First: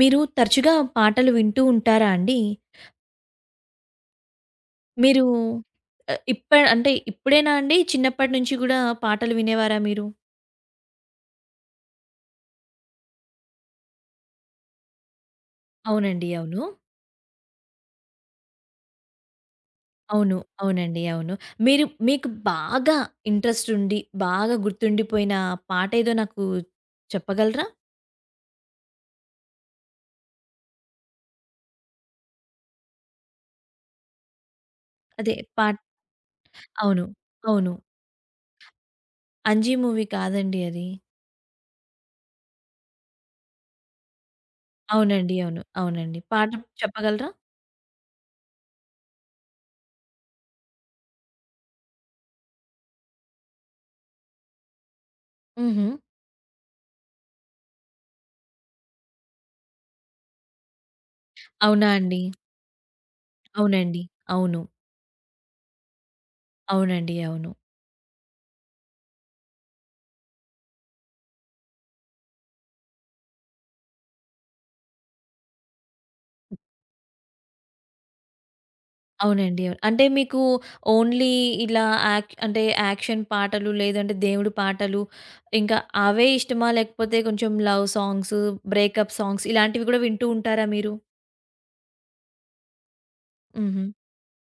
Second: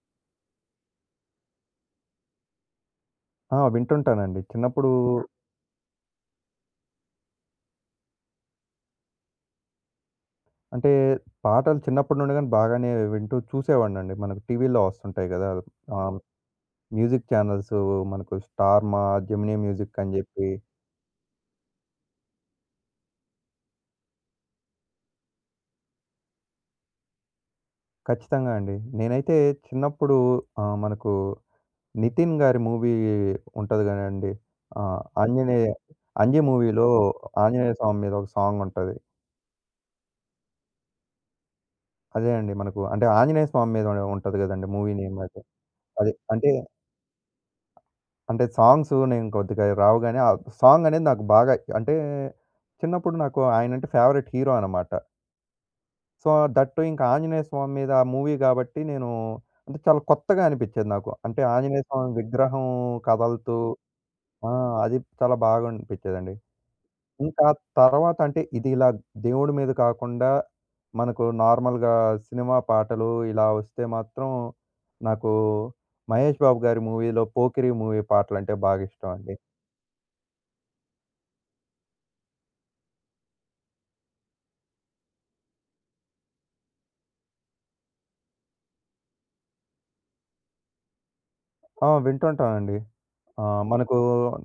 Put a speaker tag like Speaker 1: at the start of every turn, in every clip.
Speaker 1: మీరు తరచుగా పాటలు వింటూ ఉంటారా అండి?
Speaker 2: ఆ! వింటుంటానండి. చిన్నప్పుడు
Speaker 1: మీరు ఇప్ప అంటే ఇప్పుడేనా అండి? చిన్నప్పటి నుంచి గూడా పాటలు వినేవారా మీరు?
Speaker 2: అంటే పాటలు చిన్నప్పటి నుండి గాని బాగానే వింటూ చూసేవాడినండి. మనకు టీవీలో వస్తుంటాయి గదా! ఆహ్,
Speaker 1: అవునండి. అవును.
Speaker 2: మ్యూజిక్ ఛానెల్స్ మనకు స్టార్మా, జెమినీ మ్యూజిక్ అని
Speaker 1: అవును.
Speaker 2: జెప్పి
Speaker 1: అవునండి. అవును. మీరు మీకు బాగా ఇంట్రెస్ట్ ఉండి, బాగా గుర్తుండిపోయిన పాట ఏదో నాకు చెప్పగలరా?
Speaker 2: ఖచ్చితంగా అండి. నేనైతే చిన్నప్పుడు మనకు నితిన్ గారి మూవీ ఉంటది గదండీ!
Speaker 1: అదే
Speaker 2: ఆంజనేయ
Speaker 1: పాట్
Speaker 2: 'అంజి' మూవీలో
Speaker 1: అవును. అవును.
Speaker 2: ఆంజనేయ స్వామి మీద ఒక సాంగ్ ఉంటది.
Speaker 1: 'అంజీ' మూవీ కాదండి అది.
Speaker 2: అదే అండి మనకు అంటే ఆంజనేయ స్వామి మీద ఉంటది గదండీ! మూవీ నేమ్
Speaker 1: అవునండి.
Speaker 2: అది.
Speaker 1: అవును.
Speaker 2: అది
Speaker 1: అవునండి. పాట
Speaker 2: అంటే
Speaker 1: చెప్పగలరా?
Speaker 2: అంటే సాంగ్స్ నేను కొద్దిగా రావుగాని, ఆ సాంగ్ అనేది నాకు బాగా అంటే చిన్నప్పుడు నాకు ఆయనంటే ఫేవరెట్ హీరో అనమాట.
Speaker 1: హుహు.
Speaker 2: సో, దట్ ఇంకా ఆంజనేయ స్వామి మీద ఆ మూవీ కాబట్టి నేను అంటే చాలా కొత్తగా అనిపించేది నాకు. అంటే ఆంజనేయ
Speaker 1: అవునా
Speaker 2: స్వామి
Speaker 1: అండి?
Speaker 2: విగ్రహం కదలుతూ
Speaker 1: అవునండి.
Speaker 2: ఆ!
Speaker 1: అవును.
Speaker 2: అది చాలా బాగా అనిపించేదండి.
Speaker 1: అవునండి.
Speaker 2: ఇంకా
Speaker 1: అవును.
Speaker 2: తర్వాత అంటే ఇది ఇలా దేవుడి మీద కాకుండా మనకు నార్మల్‌గా సినిమా పాటలు ఇలా వస్తే మాత్రం నాకు మహేష్ బాబు గారి మూవీలో 'పోకిరి' మూవీ పాటలంటే బాగా ఇష్టం అండి.
Speaker 1: అవునండి. అవును. అంటే మీకు ఓన్లీ ఇలా యాక్ అంటే యాక్షన్ పాటలు, లేదంటే దేవుడి పాటలు ఇంకా అవే ఇష్టమా? లేకపోతే కొంచెం లవ్ సాంగ్స్, బ్రేకప్ సాంగ్స్ ఇలాంటివి కూడా వింటూ ఉంటారా మీరు?
Speaker 2: ఆ! వింటుంటానండి.
Speaker 1: హుహు.
Speaker 2: మనకు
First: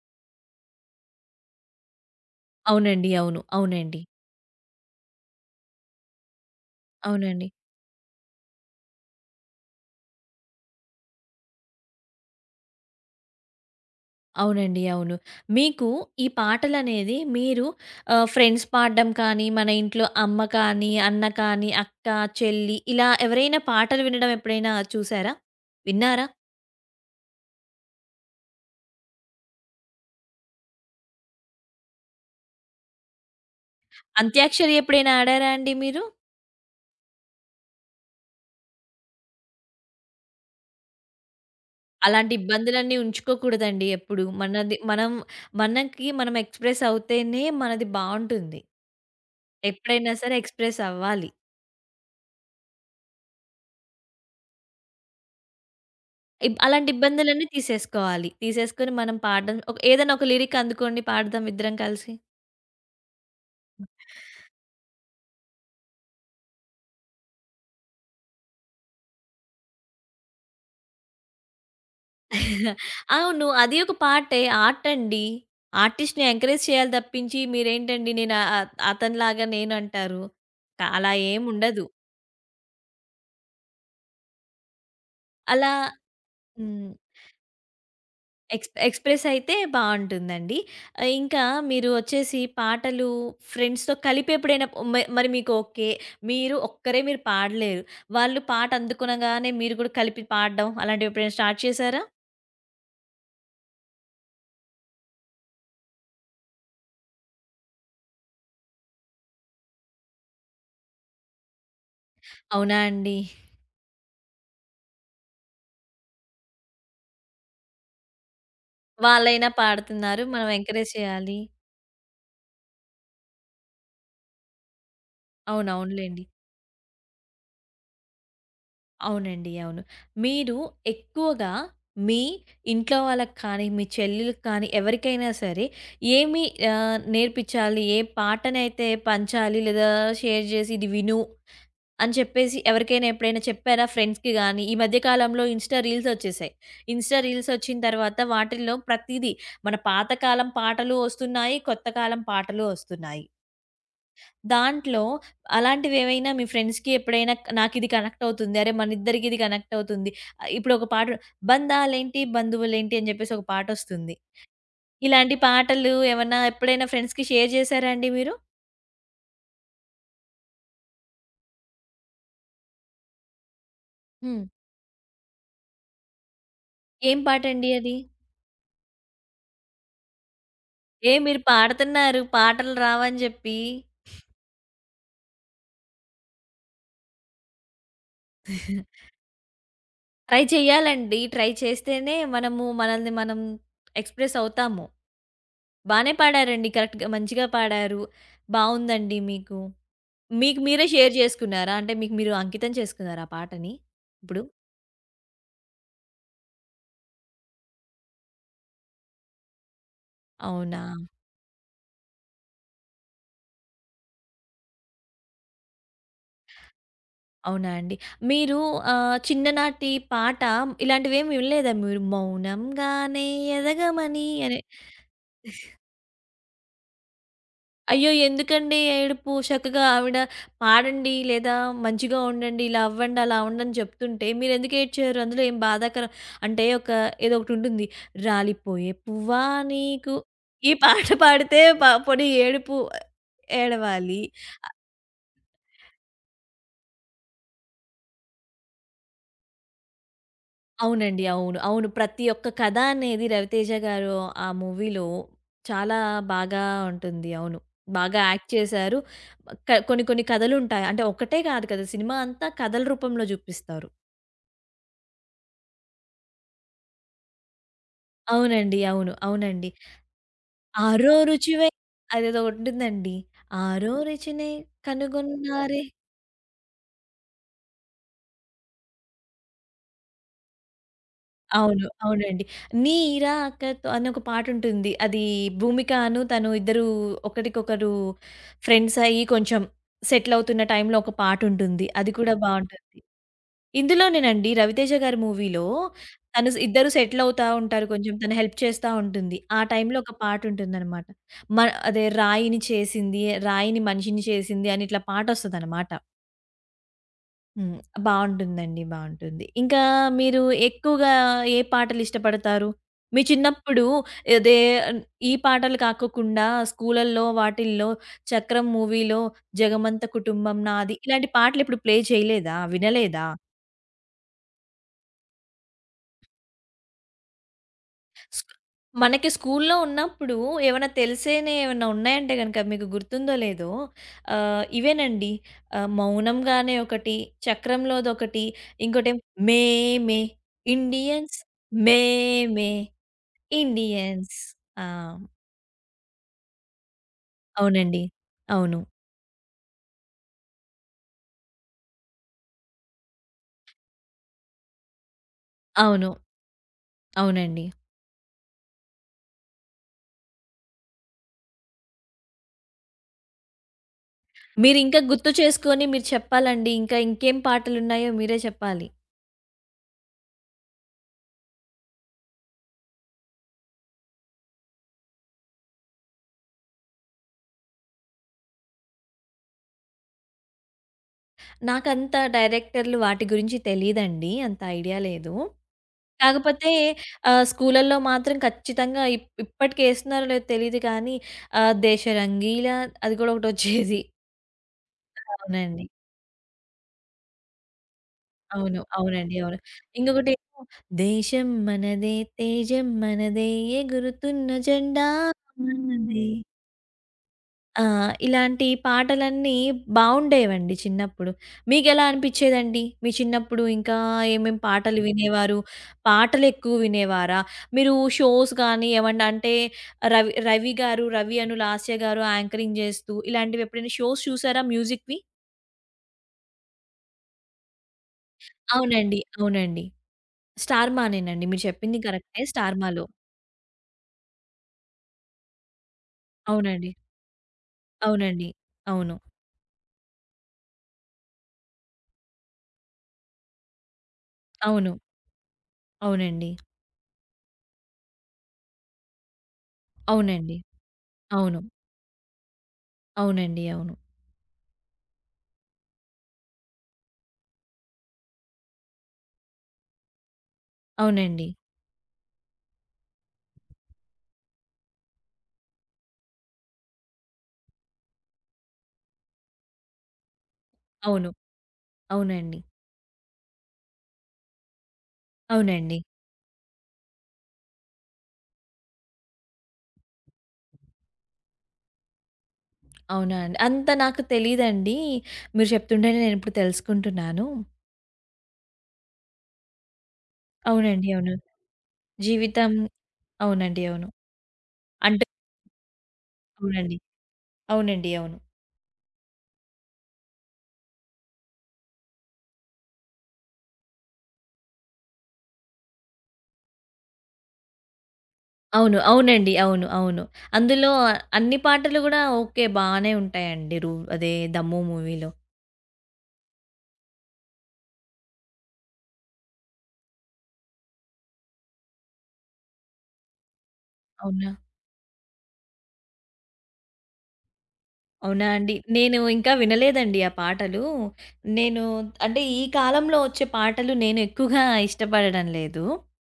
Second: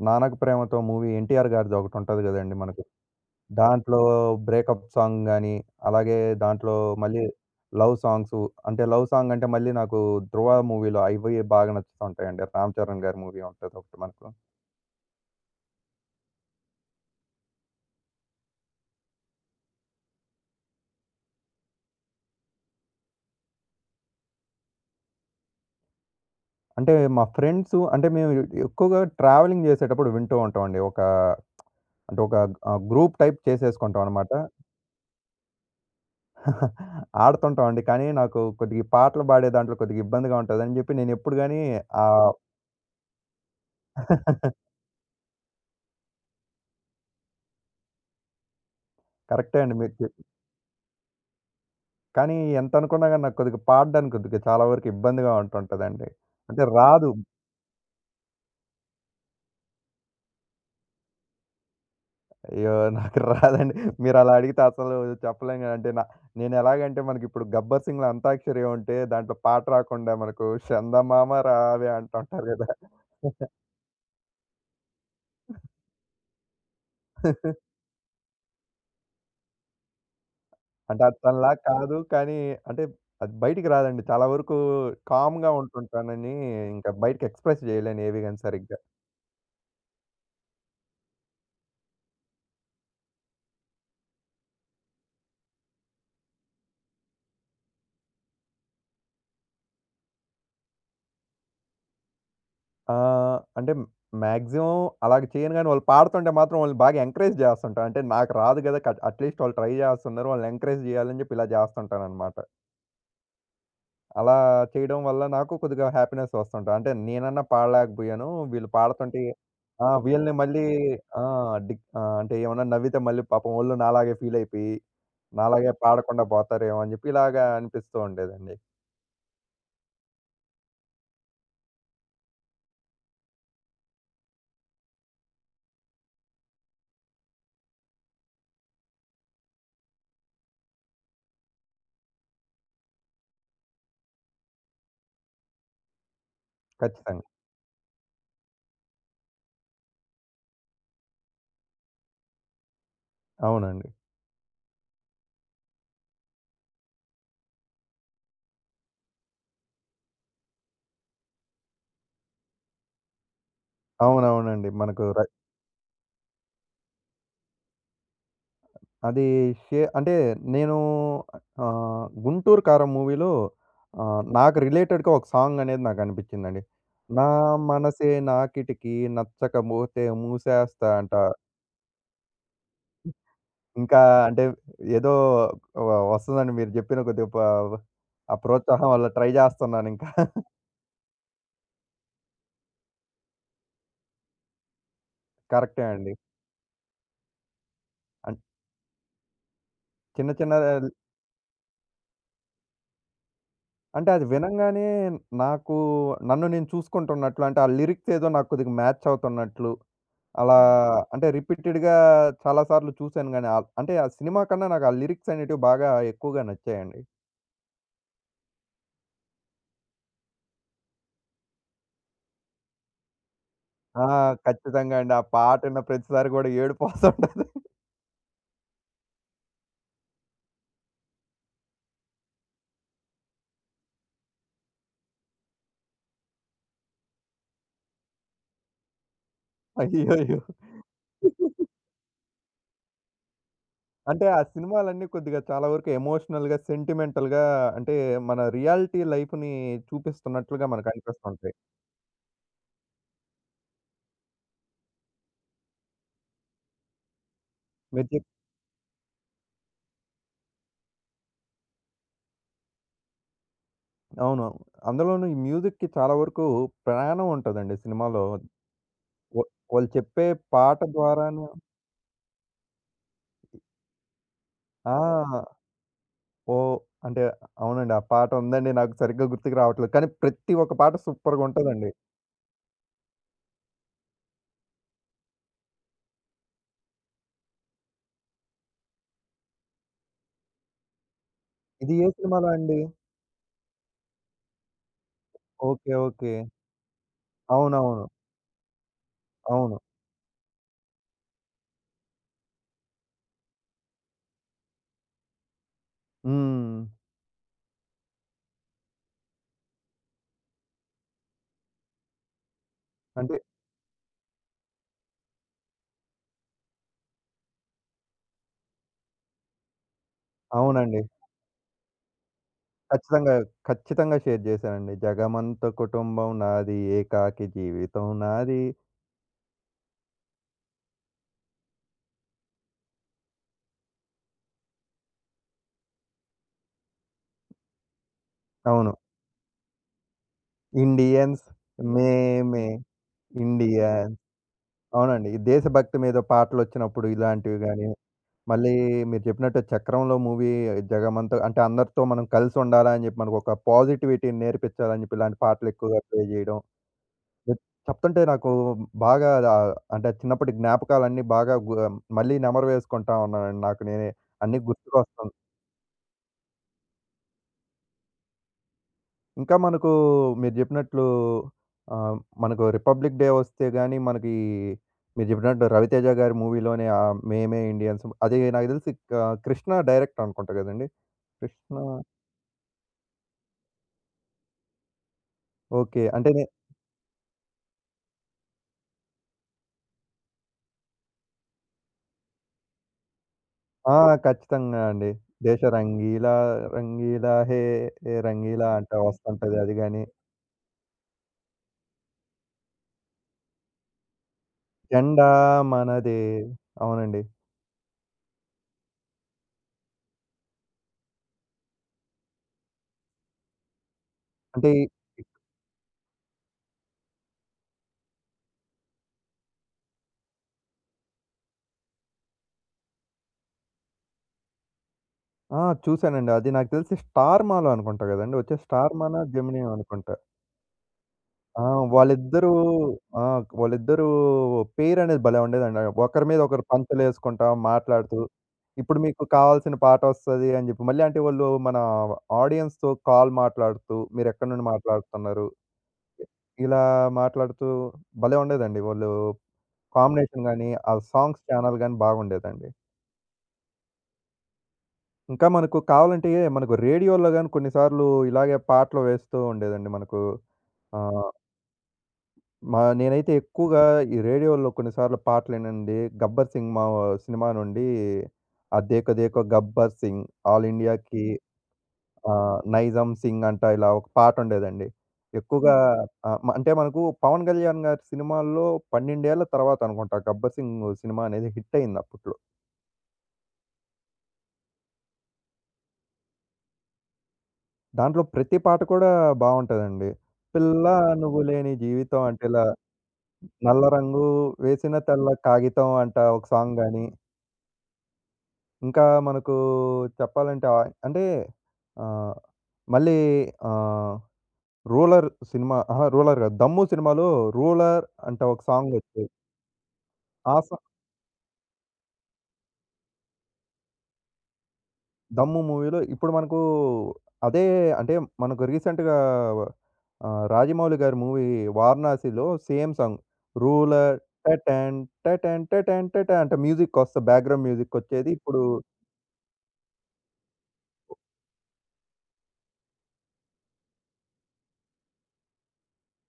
Speaker 2: 'నాన్నకు ప్రేమతో' మూవీ ఎన్టీఆర్ గారిది ఒకటుంటది గదండీ మనకు.
Speaker 1: అవునండి. అవును.
Speaker 2: దాంట్లో
Speaker 1: అవునండి.
Speaker 2: బ్రేకప్ సాంగ్ గాని, అలాగే దాంట్లో మళ్ళీ
Speaker 1: అవునండి.
Speaker 2: లవ్ సాంగ్సు అంటే లవ్ సాంగ్ అంటే మళ్ళీ నాకు 'ధ్రువ' మూవీలో అవి బాగా నచ్చుతూ ఉంటాయండి. రామ్ చరణ్ గారి మూవీ ఉంటది ఒకటి మనకు.
Speaker 1: అవునండి. అవును. మీకు ఈ పాటలనేది మీరు ఫ్రెండ్స్ పాడడం కానీ, మన ఇంట్లో అమ్మ కానీ, అన్న కానీ, అక్క, చెల్లి ఇలా ఎవరైనా పాటలు వినడం ఎప్పుడైనా చూసారా? విన్నారా?
Speaker 2: అంటే మా ఫ్రెండ్సు అంటే మేము ఎక్కువగా ట్రావెలింగ్ జేసేటప్పుడు వింటూ ఉంటామండి. ఒక గ్రూప్ టైప్ చేసేసుకుంటాం అనమాట.
Speaker 1: అంత్యాక్షరి ఎప్పుడైనా ఆడారా అండి మీరు?
Speaker 2: ఆడుతుంటామండి. కానీ నాకు కొద్దిగా ఈ పాటలు పాడే దాంట్లో కొద్దిగా ఇబ్బందిగా ఉంటదని జెప్పి నేనెప్పుడు గాని ఆహ్,
Speaker 1: అలాంటి ఇబ్బందులన్నీ ఉంచుకోకూడదండి ఎప్పుడు. మనది మనం మనకి మనం ఎక్స్‌ప్రెస్ అవుతేనే మనది బావుంటుంది.
Speaker 2: కరెక్టే అండి మీరు
Speaker 1: ఎప్పుడైనా
Speaker 2: చెప్
Speaker 1: సరే ఎక్స్‌ప్రెస్ అవ్వాలి.
Speaker 2: కానీ ఎంతనుకున్నా గాని నాకు కొద్దిగా పాడడానికి కొద్దిగా చాలా వరకు ఇబ్బందిగా ఉంటుంటదండి. అంటే
Speaker 1: అలాంటి
Speaker 2: రాదు.
Speaker 1: ఇబ్బందులన్నీ తీసేసుకోవాలి. తీసేసుకొని మనం పాడడం ఒక ఏదైనా ఒక లిరిక్ అందుకోండి పాడదాం ఇద్దరం కలిసి.
Speaker 2: అయ్యో! నాకు రాదండి. మీరలా అడిగితే అసలు చెప్పలేం గదా! అంటే న నేనెలాగంటే మనకిప్పుడు 'గబ్బర్ సింగ్‌లో' అంతాక్షరి ఉంటే దాంట్లో పాట రాకుండా మనకు 'చందమామ రావే' అంటుంటారు గదా!
Speaker 1: అవును. అది ఒక పార్టే. ఆర్ట్ అండి. ఆర్టిస్ట్‌ని ఎంకరేజ్ చేయాలి తప్పించి మీరేంటండి నేను అతనిలాగా నేనంటారు.
Speaker 2: అంటే
Speaker 1: అలా
Speaker 2: అతనిలా
Speaker 1: ఏముండదు.
Speaker 2: కాదు. కానీ అంటే అది బయటికి రాదండి. చాలా వరకు కామ్‌గా
Speaker 1: అలా
Speaker 2: ఉంటుంటానని
Speaker 1: హ్మ్.
Speaker 2: ఇంకా బయటకి ఎక్స్‌ప్రెస్ చేయలేను ఏవి గాని సరిగ్గా.
Speaker 1: ఎక్స్‌ప్రెస్ అయితే బావుంటుందండి. ఇంకా మీరు వచ్చేసి పాటలు ఫ్రెండ్స్‌తో కలిపి ఎప్పుడైనా మరి మీకు ఓకే. మీరు ఒక్కరే మీరు పాడలేరు. వాళ్ళు పాట అందుకునగానే మీరు కూడా కలిపి పాడడం అలాంటివి ఎప్పుడైనా స్టార్ట్ చేశారా?
Speaker 2: అంటే మాక్సిమం అలాగ చేయను గాని వాళ్ళు పాడుతుంటే మాత్రం వాళ్ళని బాగా ఎంకరేజ్ చేస్తుంటా. అంటే నాకు రాదు గదా! కట్ అట్‌లీస్ట్ వాళ్ళు ట్రై చేస్తున్నారు. వాళ్ళని ఎంకరేజ్ చేయాలని చెప్పి ఇలా చేస్తుంటాననమాట.
Speaker 1: అవునా అండి.
Speaker 2: అలా చేయడం వల్ల నాకు కొద్దిగా హ్యాపీనెస్ వస్తుంటా. అంటే నేనన్నా పాడలేకపోయాను. వీళ్ళు పాడుతుంటే
Speaker 1: వాళ్ళైనా
Speaker 2: ఆ!
Speaker 1: పాడుతున్నారు.
Speaker 2: వీళ్ళని
Speaker 1: మనం
Speaker 2: మళ్ళీ
Speaker 1: ఎంకరేజ్
Speaker 2: ఆ!
Speaker 1: చేయాలి.
Speaker 2: డి అంటే ఏమన్నా నవ్వితే మళ్ళీ పాపం వోళ్ళు నాలాగే ఫీల్ అయిపోయి నాలాగే
Speaker 1: అవునవునులెండి.
Speaker 2: పాడకుండా పోతారేమో అని జెప్పి ఇలాగా అనిపిస్తూ ఉండేదండి.
Speaker 1: అవునండి. అవును. మీరు ఎక్కువగా మీ ఇంట్లో వాళ్ళకి కానీ, మీ చెల్లెలకి కానీ ఎవరికైనా సరే ఏమి నేర్పించాలి? ఏ పాటనైతే పంచాలి లేదా షేర్ చేసి ఇది విను అని చెప్పేసి ఎవరికైనా ఎప్పుడైనా చెప్పారా ఫ్రెండ్స్‌కి గానీ? ఈ మధ్య కాలంలో ఇన్‌స్టా రీల్స్ వచ్చేసాయి. ఇన్‌స్టా
Speaker 2: ఖచ్చితంగా.
Speaker 1: రీల్స్ వచ్చిన తర్వాత వాటిల్లో ప్రతీదీ మన పాతకాలం పాటలు వస్తున్నాయి. కొత్త కాలం పాటలు వస్తున్నాయి.
Speaker 2: అవునండి.
Speaker 1: దాంట్లో అలాంటివేవైనా మీ ఫ్రెండ్స్‌కి ఎప్పుడైనా నాకిది కనెక్ట్ అవుతుంది. అరే! మనిద్దరికి ఇది కనెక్ట్ అవుతుంది. ఇప్పుడొక పాట బంధాలేంటి, బంధువులేంటి అని జెప్పేసి ఒక పాటొస్తుంది.
Speaker 2: అవునవునండి. మనకు రై
Speaker 1: ఇలాంటి పాటలు ఏమన్నా ఎప్పుడైనా ఫ్రెండ్స్‌కి షేర్ జేశారా అండి మీరు?
Speaker 2: అది షే అంటే నేను 'గుంటూరు కారం' మూవీలో
Speaker 1: హ్మ్.
Speaker 2: నాకు రిలేటెడ్‌గా ఒక సాంగ్ అనేది నాకు అనిపిచ్చిందండి.
Speaker 1: ఏం
Speaker 2: నా
Speaker 1: పాటండి అది?
Speaker 2: మనసే నా కిటికీ నచ్చకపోతే మూసేస్తా
Speaker 1: ఏ
Speaker 2: అంట.
Speaker 1: మీరు పాడుతున్నారు పాటలు రావని జెప్పి.
Speaker 2: ఇంకా అంటే ఏదో వ వస్తదండి మీరు జెప్పిన కొద్దిగా ప ఆ ప్రోత్సాహం వల్ల ట్రై జేస్తున్నానింకా.
Speaker 1: ట్రై చేయాలండి. ట్రై చేస్తేనే మనము మనల్ని మనం ఎక్స్‌ప్రెస్ అవుతాము.
Speaker 2: కరెక్టే
Speaker 1: బానే
Speaker 2: అండి.
Speaker 1: పాడారండి. కరెక్ట్‌గా మంచిగా పాడారు.
Speaker 2: అన్
Speaker 1: బావుందండి మీకు.
Speaker 2: చిన్న చిన్న
Speaker 1: మీకు మీరే షేర్ చేసుకున్నారా? అంటే మీకు మీరు అంకితం చేసుకున్నారా ఆ పాటని
Speaker 2: అంటే అది
Speaker 1: ఇప్పుడు?
Speaker 2: వినంగానే నాకు నన్ను నేను చూసుకుంటున్నట్లు అంటే ఆ లిరిక్స్ ఏదో నాకు కొద్దిగా మ్యాచ్ అవుతున్నట్లు అలా
Speaker 1: అవునా?
Speaker 2: హ్మ్. అంటే రిపీటెడ్‌గా చాలా సార్లు చూసాను గానీ ఆల్ అంటే ఆ సినిమా కన్నా నాకు ఆ లిరిక్స్ అనేటివి బాగా ఎక్కువగా నచ్చాయండి.
Speaker 1: అవునా అండి. మీరు చిన్ననాటి పాట ఇలాంటివేమి వినలేదా మీరు? మౌనంగానే
Speaker 2: ఆ!
Speaker 1: ఎదగమని అనే
Speaker 2: ఖచ్చితంగా అండి. ఆ పాట విన్న ప్రతిసారి గూడా ఏడుపొస్తుంటది.
Speaker 1: అయ్యో! ఎందుకండి ఏడుపు? చక్కగా ఆవిడ పాడండి లేదా మంచిగా ఉండండి, ఇలా అవ్వండి, అలా అవ్వండి అని చెప్తుంటే మీరెందుకు ఏడ్చారు? అందులో ఏం బాధాకరం అంటే ఒక ఏదో ఒకటుంటుంది. రాలిపోయే పువ్వా నీకు
Speaker 2: అయ్యయ్యో!
Speaker 1: ఈ పాట పాడితే పోనీ ఏడుపు ఏడవాలి.
Speaker 2: అంటే ఆ సినిమాలన్నీ కొద్దిగా చాలా వరకు ఎమోషనల్‌గా, సెంటిమెంటల్‌గా అంటే మన రియాలిటీ లైఫ్‌ని చూపిస్తున్నట్లుగా
Speaker 1: అవునండి.
Speaker 2: మనకనిపిస్తుంటాయి.
Speaker 1: అవును. అవును. ప్రతి ఒక్క కథ అనేది 'రవితేజ' గారు ఆ మూవీలో చాలా బాగా ఉంటుంది. అవును.
Speaker 2: మీరు
Speaker 1: బాగా
Speaker 2: చెప్
Speaker 1: యాక్ట్ చేశారు. కొన్ని కొన్ని కథలుంటాయి. అంటే ఒక్కటే కాదు కదా! సినిమా అంతా కథల రూపంలో చూపిస్తారు.
Speaker 2: అవును. అందులోనూ ఈ మ్యూజిక్‌కి చాలా వరకు ప్రాణం ఉంటదండి సినిమాలో.
Speaker 1: అవునండి. అవును.
Speaker 2: వ
Speaker 1: అవునండి.
Speaker 2: వాళ్ళు చెప్పే పాట
Speaker 1: ఆరో
Speaker 2: ద్వారాను
Speaker 1: రుచివై అదేదో ఒకటి ఉంటుందండి. ఆరో రుచినే
Speaker 2: ఆ!
Speaker 1: కనుగొన్నారే
Speaker 2: ఓహ్! అంటే అవునండి. ఆ పాట ఉందండి. నాకు సరిగ్గా గుర్తుకు రావట్లేదు. కానీ ప్రతి ఒక్క పాట సూపర్‌గా
Speaker 1: అవును.
Speaker 2: ఉంటదండి.
Speaker 1: అవునండి. 'నీరాకతో' అని ఒక పాటుంటుంది. అది భూమికను తను ఇద్దరు ఒకరికొకరు ఫ్రెండ్స్ అయ్యి కొంచెం సెటిల్ అవుతున్న టైంలో ఒక పాటుంటుంది.
Speaker 2: ఇది ఏ
Speaker 1: అది కూడా
Speaker 2: సినిమాలో అండి?
Speaker 1: బావుంటుంది. ఇందులోనేనండి 'రవితేజ' గారి మూవీలో
Speaker 2: ఓకే. ఓకే.
Speaker 1: తను ఇద్దరు సెటిల్ అవుతా ఉంటారు
Speaker 2: అవునవును.
Speaker 1: కొంచెం. తను హెల్ప్ చేస్తా ఉంటుంది. ఆ
Speaker 2: అవును.
Speaker 1: టైంలో ఒక పాటుంటుందనమాట. మ అదే రాయిని చేసింది, రాయిని మనిషిని చేసింది అని ఇట్లా పాటొస్తదనమాట.
Speaker 2: హ్మ్.
Speaker 1: హ్మ్. బావుంటుందండి. బావుంటుంది. ఇంకా మీరు ఎక్కువగా ఏ పాటలిష్టపడతారు? మీ
Speaker 2: అంటే
Speaker 1: చిన్నప్పుడు అదే ఈ పాటలు కాకోకుండా స్కూలల్లో వాటిల్లో 'చక్రం' మూవీలో 'జగమంత కుటుంబం నాది'
Speaker 2: అవునండి.
Speaker 1: ఇలాంటి పాటలు ఎప్పుడు ప్లే చేయలేదా? వినలేదా?
Speaker 2: ఖచ్చితంగా, ఖచ్చితంగా షేర్ చేశానండి. జగమంత కుటుంబం నాది, ఏకాకి జీవితం
Speaker 1: స్
Speaker 2: నాది.
Speaker 1: మనకి స్కూల్లో ఉన్నప్పుడు ఏమైనా తెలిసేనయి ఏమన్నా ఉన్నాయంటే గనక మీకు గుర్తుందో లేదో ఇవేనండి. 'మౌనంగానే' ఒకటి, 'చక్రంలోదొకటి'
Speaker 2: అవును.
Speaker 1: ఇంకోటేమో 'మేమే ఇండియన్స్
Speaker 2: ఇండియన్స్ మేమే
Speaker 1: మేమే
Speaker 2: ఇండియన్
Speaker 1: ఇండియన్స్' ఆ!
Speaker 2: అవునండి. ఈ దేశభక్తి మీద పాటలొచ్చినప్పుడు ఇలాంటివి గాని,
Speaker 1: అవునండి.
Speaker 2: మళ్ళీ
Speaker 1: అవును.
Speaker 2: మీరు చెప్పినట్టు 'చక్రంలో' మూవీ 'జగమంత' అంటే అందరితో మనం కలిసుండాలా అని జెప్పి మనకొక పాజిటివిటీని నేర్పించాలని జెప్పి ఇలాంటి పాటలు ఎక్కువగా
Speaker 1: అవును.
Speaker 2: ప్లే జేయడం. మీరు
Speaker 1: అవునండి.
Speaker 2: చెప్తుంటే నాకు బాగా రా అంటే చిన్నప్పటి జ్ఞాపకాలన్నీ బాగా గు మళ్ళీ నెమరు వేసుకుంటా ఉన్నానండి నాకు నేనే. అన్నీ
Speaker 1: మీరింకా గుర్తు
Speaker 2: గుర్తుకొస్తున్నాయి.
Speaker 1: చేసుకొని మీరు చెప్పాలండి. ఇంకా ఇంకేం పాటలున్నాయో మీరే చెప్పాలి.
Speaker 2: ఇంకా మనకు మీరు జెప్పినట్లు ఆహ్, మనకు 'రిపబ్లిక్ డే' వస్తే గాని మనకి మీరు జెప్పినట్టు 'రవితేజ' గారి మూవీలోనే 'మేమే ఇండియన్స్' అది నాకు దెలిసి క కృష్ణ డైరెక్టర్ అనుకుంటా గదండీ! కృష్ణ
Speaker 1: నాకంత డైరెక్టర్లు వాటి గురించి తెలీదండి. అంత ఐడియా లేదు.
Speaker 2: ఓకే. అంటే నే
Speaker 1: కాకపోతే స్కూలల్లో మాత్రం ఖచ్చితంగా ఇప్పటికి ఏస్తున్నారో లేదో తెలీదు కానీ 'దేశ రంగీలా' అది కూడా
Speaker 2: ఆ!
Speaker 1: ఒకటొచ్చేది.
Speaker 2: ఖచ్చితంగా అండి. 'దేశ
Speaker 1: అవునండి.
Speaker 2: రంగీలా రంగీలా హే హే రంగీలా'
Speaker 1: అవును.
Speaker 2: అంట
Speaker 1: అవునండి. అవును.
Speaker 2: వస్తుంటది అది గాని.
Speaker 1: ఇంకొకటేమో 'దేశం మనదే తేజం మనదే ఎగురుతున్న జెండా
Speaker 2: 'జెండా మనదే'
Speaker 1: మనదే.'
Speaker 2: అవునండి.
Speaker 1: ఆ! ఇలాంటి పాటలన్నీ బావుండేవండి చిన్నప్పుడు. మీకెలా అనిపిచ్చేదండి? మీ చిన్నప్పుడు ఇంకా ఏమేం
Speaker 2: అంటే
Speaker 1: పాటలు వినేవారు? పాటలెక్కువ వినేవారా? మీరు షోస్ గానీ ఏమన్నా అంటే రవి రవి గారు, రవి అనిల్, ఆస్య గారు యాంకరింగ్ చేస్తూ ఇలాంటివి ఎప్పుడైనా షోస్ చూసారా మ్యూజిక్‌వి?
Speaker 2: ఆ! చూసానండి. అది నాకు తెలిసి 'స్టార్ మాలో' అనుకుంటా గదండీ! వచ్చే 'స్టార్
Speaker 1: అవునండి.
Speaker 2: మానా' జెమినీ
Speaker 1: అవునండి.
Speaker 2: అనుకుంటా.
Speaker 1: 'స్టార్ మా' నేనండి. మీరు
Speaker 2: ఆ!
Speaker 1: చెప్పింది కరెక్టే
Speaker 2: వాళ్ళిద్దరూ
Speaker 1: 'స్టార్ మాలో'.
Speaker 2: ఆ! వాళ్ళిద్దరూ పెయిర్ అనేది భలే ఉండేదండి. ఒకరి మీద ఒకరు
Speaker 1: అవునండి.
Speaker 2: పంచులేసుకుంటా మాట్లాడుతూ,
Speaker 1: అవునండి.
Speaker 2: ఇప్పుడు
Speaker 1: అవును.
Speaker 2: మీకు కావాల్సిన పాటొస్తది అని జెప్పి, మళ్ళీ అంటే వాళ్ళు మన ఆడియన్స్‌తో కాల్ మాట్లాడుతూ, మీరెక్కడి నుండి
Speaker 1: అవును.
Speaker 2: మాట్లాడుతున్నారు,
Speaker 1: అవునండి.
Speaker 2: ఇలా మాట్లాడుతూ భలే ఉండేదండి. వాళ్ళు కాంబినేషన్
Speaker 1: అవునండి.
Speaker 2: గాని, ఆ సాంగ్స్
Speaker 1: అవును.
Speaker 2: చానెల్ గాని బాగుండేదండి.
Speaker 1: అవునండి. అవును.
Speaker 2: ఇంకా మనకు కావాలంటే మనకు రేడియోలో గాని కొన్ని సార్లు ఇలాగే పాటలు వేస్తూ ఉండేదండి మనకు. ఆ!
Speaker 1: అవునండి.
Speaker 2: మా నేనైతే ఎక్కువగా ఈ రేడియోలో కొన్నిసార్లు పాటలినండి. 'గబ్బర్ సింగ్' మా సినిమా నుండి ఆ 'దేకో దేకో గబ్బర్ సింగ్', 'ఆల్ ఇండియాకి'
Speaker 1: అవును. అవునండి.
Speaker 2: 'నైజాం సింగ్' అంట ఇలా ఒక పాటుండేదండి. ఎక్కువగా
Speaker 1: అవునండి.
Speaker 2: హ్మ్. మ అంటే మనకు పవన్ కళ్యాణ్ గారి సినిమాల్లో 12 ఏళ్ల తర్వాత అనుకుంటా 'గబ్బర్ సింగ్' సినిమా అనేది హిట్టయింది అప్పట్లో.
Speaker 1: అవునా అండి. అంత నాకు తెలీదండి. మీరు చెప్తుంటేనే నేనిప్పుడు తెలుసుకుంటున్నాను.
Speaker 2: దాంట్లో ప్రతి పాట కూడా బావుంటదండి. 'పిల్ల
Speaker 1: అవునండి. అవును.
Speaker 2: నువ్వు లేని జీవితం' అంటే ఇలా
Speaker 1: జీవితం అవునండి.
Speaker 2: 'నల్ల
Speaker 1: అవును.
Speaker 2: రంగు వేసిన
Speaker 1: అంటే
Speaker 2: తెల్ల కాగితం' అంట ఒక సాంగ్
Speaker 1: అవునండి.
Speaker 2: గాని
Speaker 1: అవునండి. అవును.
Speaker 2: ఇంకా మనకు చెప్పాలంటే అంటే ఆహ్, మళ్ళీ ఆహ్, 'రూలర్' సినిమా అహా! 'రూలర్' కాదు. 'దమ్ము' సినిమాలో 'రూలర్' అంటే ఒక
Speaker 1: అవును.
Speaker 2: సాంగొచ్చేది.
Speaker 1: అవునండి. అవును. అవును.
Speaker 2: ఆ సా
Speaker 1: అందులో అన్ని పాటలు గూడా ఓకే. బానే ఉంటాయండి. అదే 'దమ్ము' మూవీలో.
Speaker 2: 'దమ్ము' మూవీలో ఇప్పుడు మనకు అదే అంటే మనకు రీసెంట్‌గా 'రాజమౌళి' గారి మూవీ 'వారణాసిలో' సేమ్ సాంగ్ 'రూలర్'
Speaker 1: అవునా?
Speaker 2: టటన్, టటన్, టటన్, టట అంటే మ్యూజికొస్తా బ్యాక్‌గ్రౌండ్ మ్యూజికొచ్చేది.
Speaker 1: అవునా
Speaker 2: ఇప్పుడు
Speaker 1: అండి? నేను ఇంకా వినలేదండి ఆ పాటలు. నేను అంటే ఈ కాలంలో వచ్చే పాటలు నేను ఎక్కువగా ఇష్టపడడం లేదు.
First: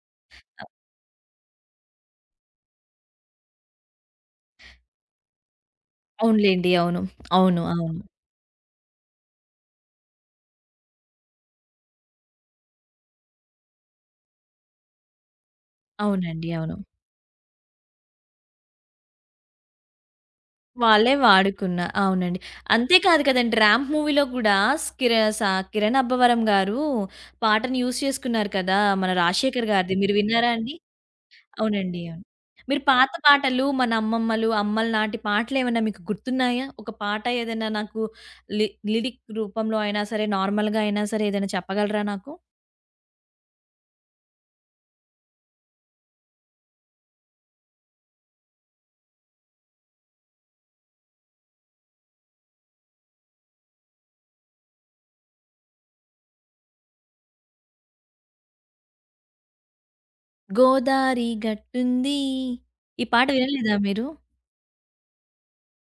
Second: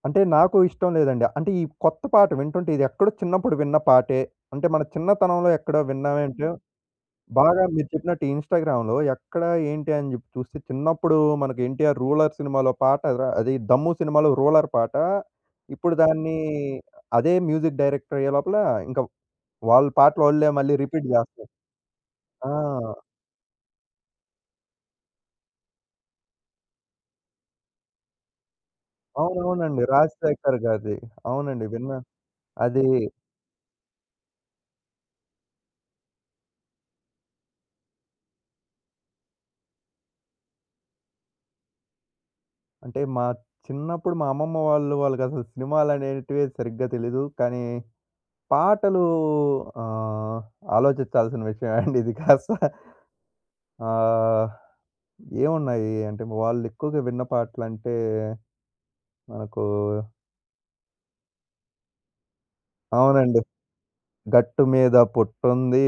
Speaker 2: అంటే నాకు ఇష్టం లేదండి. అంటే ఈ కొత్త పాట వింటుంటే ఇది ఎక్కడో చిన్నప్పుడు విన్న పాటే. అంటే మన చిన్నతనంలో ఎక్కడో విన్నామేంటో
Speaker 1: అవునులెండి. అవును. అవును.
Speaker 2: బాగా మీరు
Speaker 1: అవును.
Speaker 2: చెప్పినట్టు ఇన్‌స్టాగ్రామ్‌లో ఎక్కడ ఏంటి అని జెప్పి చూస్తే చిన్నప్పుడు మనకి 'ఎన్టీఆర్ రూలర్' సినిమాలో పాట ర అది 'దమ్ము' సినిమాలో రూలర్ పాట. ఇప్పుడు దాన్ని
Speaker 1: అవునండి. అవును.
Speaker 2: అదే మ్యూజిక్ డైరెక్టర్ అయ్యే లోపల ఇంకా వాళ్ళ పాటలు వాళ్ళే మళ్ళీ రిపీట్
Speaker 1: వాళ్ళే
Speaker 2: జేస్తారు.
Speaker 1: వాడుకున్న. అవునండి.
Speaker 2: ఆ!
Speaker 1: అంతే కాదు కదండీ 'ర్యాంప్' మూవీలో కూడా కిర కిరణ్ అబ్బవరం గారు పాటను యూజ్ చేసుకున్నారు కదా! మన రాజశేఖర్
Speaker 2: అవునవునండి.
Speaker 1: గారిది. మీరు విన్నారా
Speaker 2: రాజశేఖర్
Speaker 1: అండి?
Speaker 2: గారిది. అవునండి విన్నా.
Speaker 1: అవునండి. అవును. మీరు
Speaker 2: అది
Speaker 1: పాత పాటలు, మన అమ్మమ్మలు, అమ్మల నాటి పాటలేమన్నా మీకు గుర్తున్నాయా? ఒక పాట ఏదైనా నాకు లి లిరిక్ రూపంలో అయినా సరే, నార్మల్‌గా అయినా సరే ఏదైనా చెప్పగలరా నాకు?
Speaker 2: అంటే మా చిన్నప్పుడు మా అమ్మమ్మ వాళ్ళు వాళ్ళకసలు సినిమాలనేటివే సరిగ్గా తెలీదు. కానీ పాటలు ఆహ్, ఆలోచించాల్సిన విషయమే అండి ఇది కాస్త. ఆహ్, ఏమున్నాయి అంటే వాళ్ళెక్కువగా విన్న పాటలంటే మనకు
Speaker 1: 'గోదారి గట్టుంది' ఈ పాట
Speaker 2: అవునండి.
Speaker 1: వినలేదా మీరు?
Speaker 2: 'గట్టు మీద పొట్టుంది.'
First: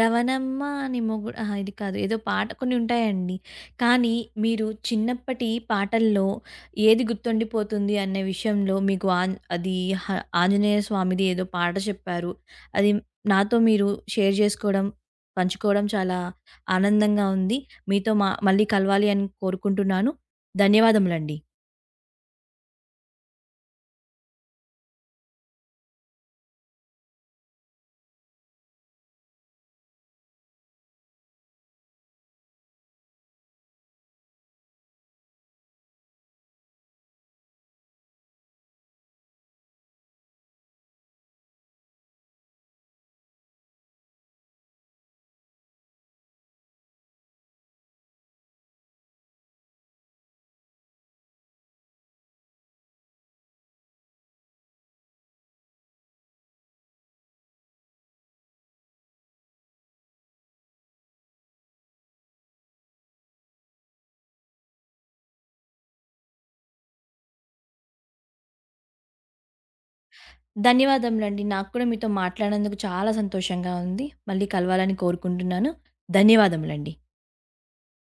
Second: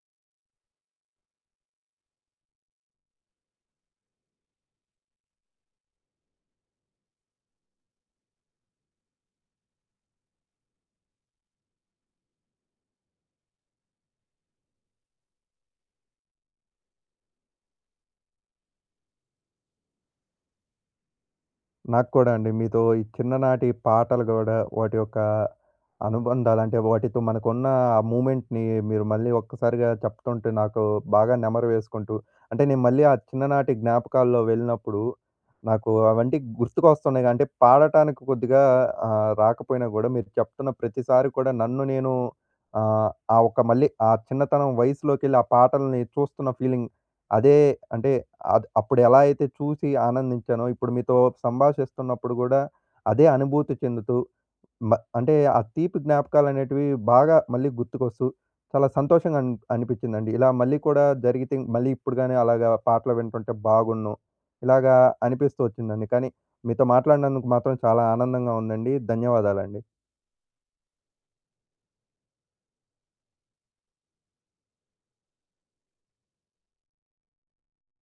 Speaker 1: రవణమ్మ అని మొగుడు అహా! ఇది కాదు. ఏదో పాట కొన్ని ఉంటాయండి. కానీ మీరు చిన్నప్పటి పాటల్లో ఏది గుర్తుండిపోతుంది అనే విషయంలో మీకు ఆన్ అది హ ఆంజనేయ స్వామిది ఏదో పాట చెప్పారు. అది నాతో మీరు షేర్ చేసుకోవడం, పంచుకోవడం చాలా ఆనందంగా ఉంది. మీతో మళ్ళీ కలవాలి అని కోరుకుంటున్నాను. ధన్యవాదములండి.
Speaker 2: నాకు కూడా అండి. మీతో ఈ చిన్ననాటి పాటలు గూడా, వాటి యొక్క అనుబంధాలు అంటే, వాటితో మనకున్న ఆ మూమెంట్‌ని మీరు మళ్ళీ ఒక్కసారిగా చెప్తుంటే నాకు బాగా నెమరు వేసుకుంటూ, అంటే నేను మళ్ళీ ఆ చిన్ననాటి జ్ఞాపకాల్లో వెళ్ళినప్పుడు, నాకు అవన్నీ గుర్తుకొస్తున్నాయి. అంటే పాడటానికి కొద్దిగా రాకపోయినా గూడా మీరు చెప్తున్న ప్రతిసారి కూడా నన్ను నేను ఆహ్, ఆ ఒక్క మళ్ళీ ఆ చిన్నతనం వయసులోకెళ్ళి ఆ పాటల్ని చూస్తున్న ఫీలింగ్ అదే అంటే అద్ అప్పుడు ఎలా అయితే చూసి ఆనందించానో, ఇప్పుడు మీతో సంభాషిస్తున్నప్పుడు గూడా అదే అనుభూతి చెందుతూ, మ అంటే ఆ తీపి జ్ఞాపకాలనేటివి బాగా మళ్ళీ గుర్తుకొస్తూ, చాలా సంతోషంగా అన్ అనిపిచ్చిందండి. ఇలా మళ్ళీ కూడా జరిగితే మళ్ళీ ఇప్పుడు గాని అలాగా పాటలు వింటుంటే బాగున్ను. ఇలాగా అనిపిస్తూ వచ్చిందండి. కానీ మీతో మాట్లాడినందుకు మాత్రం చాలా ఆనందంగా ఉందండి. ధన్యవాదాలండి.
Speaker 1: ధన్యవాదములండి. నాకు కూడా మీతో మాట్లాడినందుకు చాలా సంతోషంగా ఉంది. మళ్ళీ కలవాలని కోరుకుంటున్నాను. ధన్యవాదములండి.